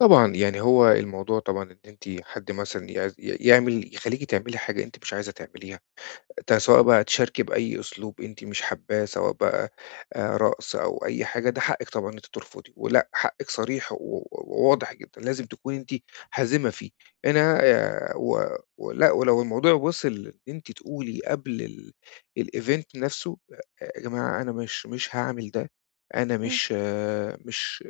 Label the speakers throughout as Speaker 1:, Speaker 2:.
Speaker 1: طبعًا. يعني هو الموضوع طبعًا إن أنتِ حد مثلًا يع يعمل يخلّيكِ تعملي حاجة أنتِ مش عايزة تعمليها، ده سواء بقى تشاركي بأي أسلوب أنتِ مش حاباه، سواء بقى، آآ، رقص أو أي حاجة، ده حقِّك طبعًا إن أنتِ ترفضي، ولأ، حقِّك صريح و و واضح جدًا، لازم تكوني أنتِ حازمة فيه. أنا، آآ، و ولأ، ولو الموضوع وصل إن أنتِ تقولي قبل الEvent نفسه، يا جماعة أنا مش مش هاعمل ده، أنا
Speaker 2: امم.
Speaker 1: مش مش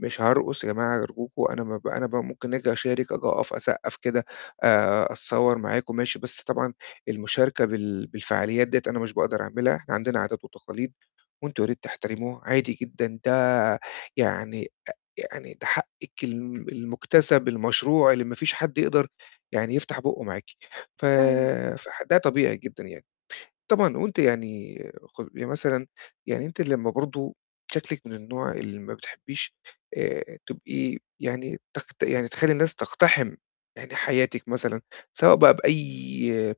Speaker 1: مش هارقص يا جماعة أرجوكم، أنا ما ب أنا ب ممكن آجي أشارِك، آجي أقف، أسقّف كده، آآ، أتصور معاكم، ماشي، بس طبعًا المشاركة بال بالفعاليات ديّة أنا مش باقدر أعملها، إحنا عندنا عادات وتقاليد، وأنتم يا ريت تحترموها. عادي جدًا، ده يعني، أ يعني ده حقِّك ال المُكتسب، المشروع اللي ما فيش حد يقدر يعني يفتح بُقُّه معاكِ. ف
Speaker 2: أيوه.
Speaker 1: فح ده طبيعي جدًا يعني. طبعًا وأنتِ يعني خُ يعني مثلًا يعني أنتِ لمّا برضو شكلِك من النوع اللي ما بتحبيش، آآ، تبقي يعني تقت يعني تخلّي الناس تقتحم يعني حياتِك مثلًا، سواء بقى بأي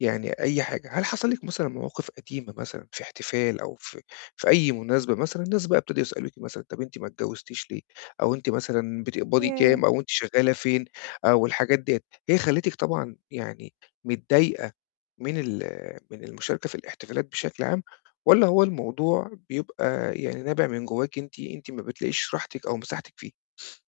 Speaker 1: يعني أي حاجة. هل حصل لِك مثلًا مواقف قديمة مثلًا في احتفال أو في في أي مناسبة مثلًا، ناس بقى ابتدوا يسألوكِ مثلًا "طب أنتِ ما اتجوزتيش ليه؟" أو "أنتِ مثلًا بتقبضي كام؟"
Speaker 2: ياه!
Speaker 1: أو "أنتِ شغّالة فين؟" أو الحاجات ديّة، هي خلِّتِك طبعًا يعني متضايقة من ال من المشاركة في الاحتفالات بشكل عام؟ والّا هو الموضوع بيبقى يعني نابع من جوّاكِ أنتِ، أنتِ ما بتلاقيش راحتِك أو مساحتِك فيه؟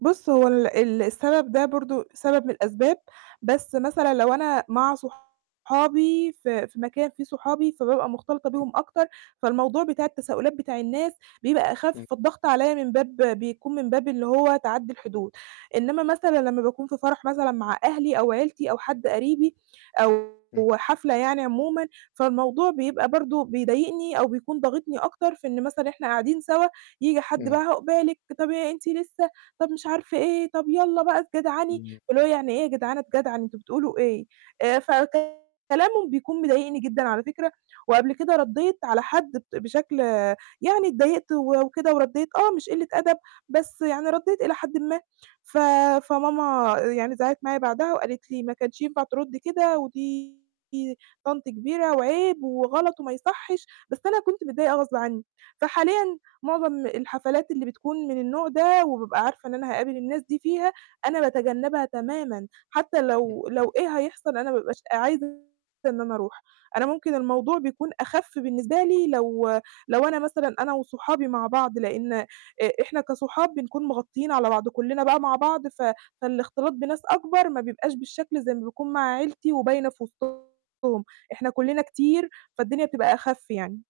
Speaker 2: بُص هو ال السبب ده برضو، سبب من الأسباب، بس مثلًا لو أنا مع صُحابي، في في مكان فيه صُحابي، فبابقى مختلطة
Speaker 1: [unintelligible]
Speaker 2: بيهم أكتر، فالموضوع بتاع التساؤلات بتاع الناس بيبقى أخف،
Speaker 1: امم.
Speaker 2: فالضغط عليَّ من باب بيكون من باب اللي هو تَعَدّي الحدود. إنّما مثلًا لمّا باكون في فرح مثلًا مع أهلي أو عيلتي أو حد قريبي، أو
Speaker 1: امم.
Speaker 2: حفلة يعني عمومًا، فالموضوع بيبقى برضو بيضايقني أو بيكون ضاغطني أكتر في إن مثلًا إحنا قاعدين سوا، ييجي حد
Speaker 1: امم.
Speaker 2: بقى "عُقبالِك" طَب "إيه أنتِ لسه؟" طَب مش عارف إيه؟ طَب "يالّا بقى اتجدعني."
Speaker 1: جميل.
Speaker 2: فاللي هو يعني إيه يا جدعان اتجدعن؟ أنتم بتقولوا إيه؟ آآ
Speaker 1: [unintelligible]
Speaker 2: فكلامهم بيكون مضايقني جدًا على فكرة، وقبل كده ردّيت على حد بت بشكل يعني اتضايقت وكده وردّيت، آه مش قِلّة أدب، بس يعني ردّيت إلى حدٍ ما. ف فماما آآ يعني زعقِّت معايا بعدها وقالِت لي: "ما كانش ينفع تردي كده، ودي طنط كبيرة، وعيب، وغلط وما يصحش." بس أنا كنت متضايقة غصب عنّي. فحاليًا معظم الحفلات اللي بتكون من النوع ده، وبابقى عارفة إن أنا هاقابل الناس دي فيها، أنا باتجنبها تمامًا، حتى لو
Speaker 1: [unintelligible]
Speaker 2: لو إيه هيحصل أنا ما ببقاش عايزة إن أنا أروح. أنا ممكن الموضوع بيكون أخَفّ بالنسبة لي لو لو أنا مثلًا أنا وصُحابي مع بعض، لإن آآ إحنا كصُحاب بنكون مغطيين على بعض، كُلّنا بقى مع بعض، ف فالاختلاط بناس أكبر ما بيبقاش بالشكل زي ما بيكون مع عيلتي وباينة في وسطهم، إحنا كُلّنا كتير، فالدنيا بتبقى أخَفّ يعني.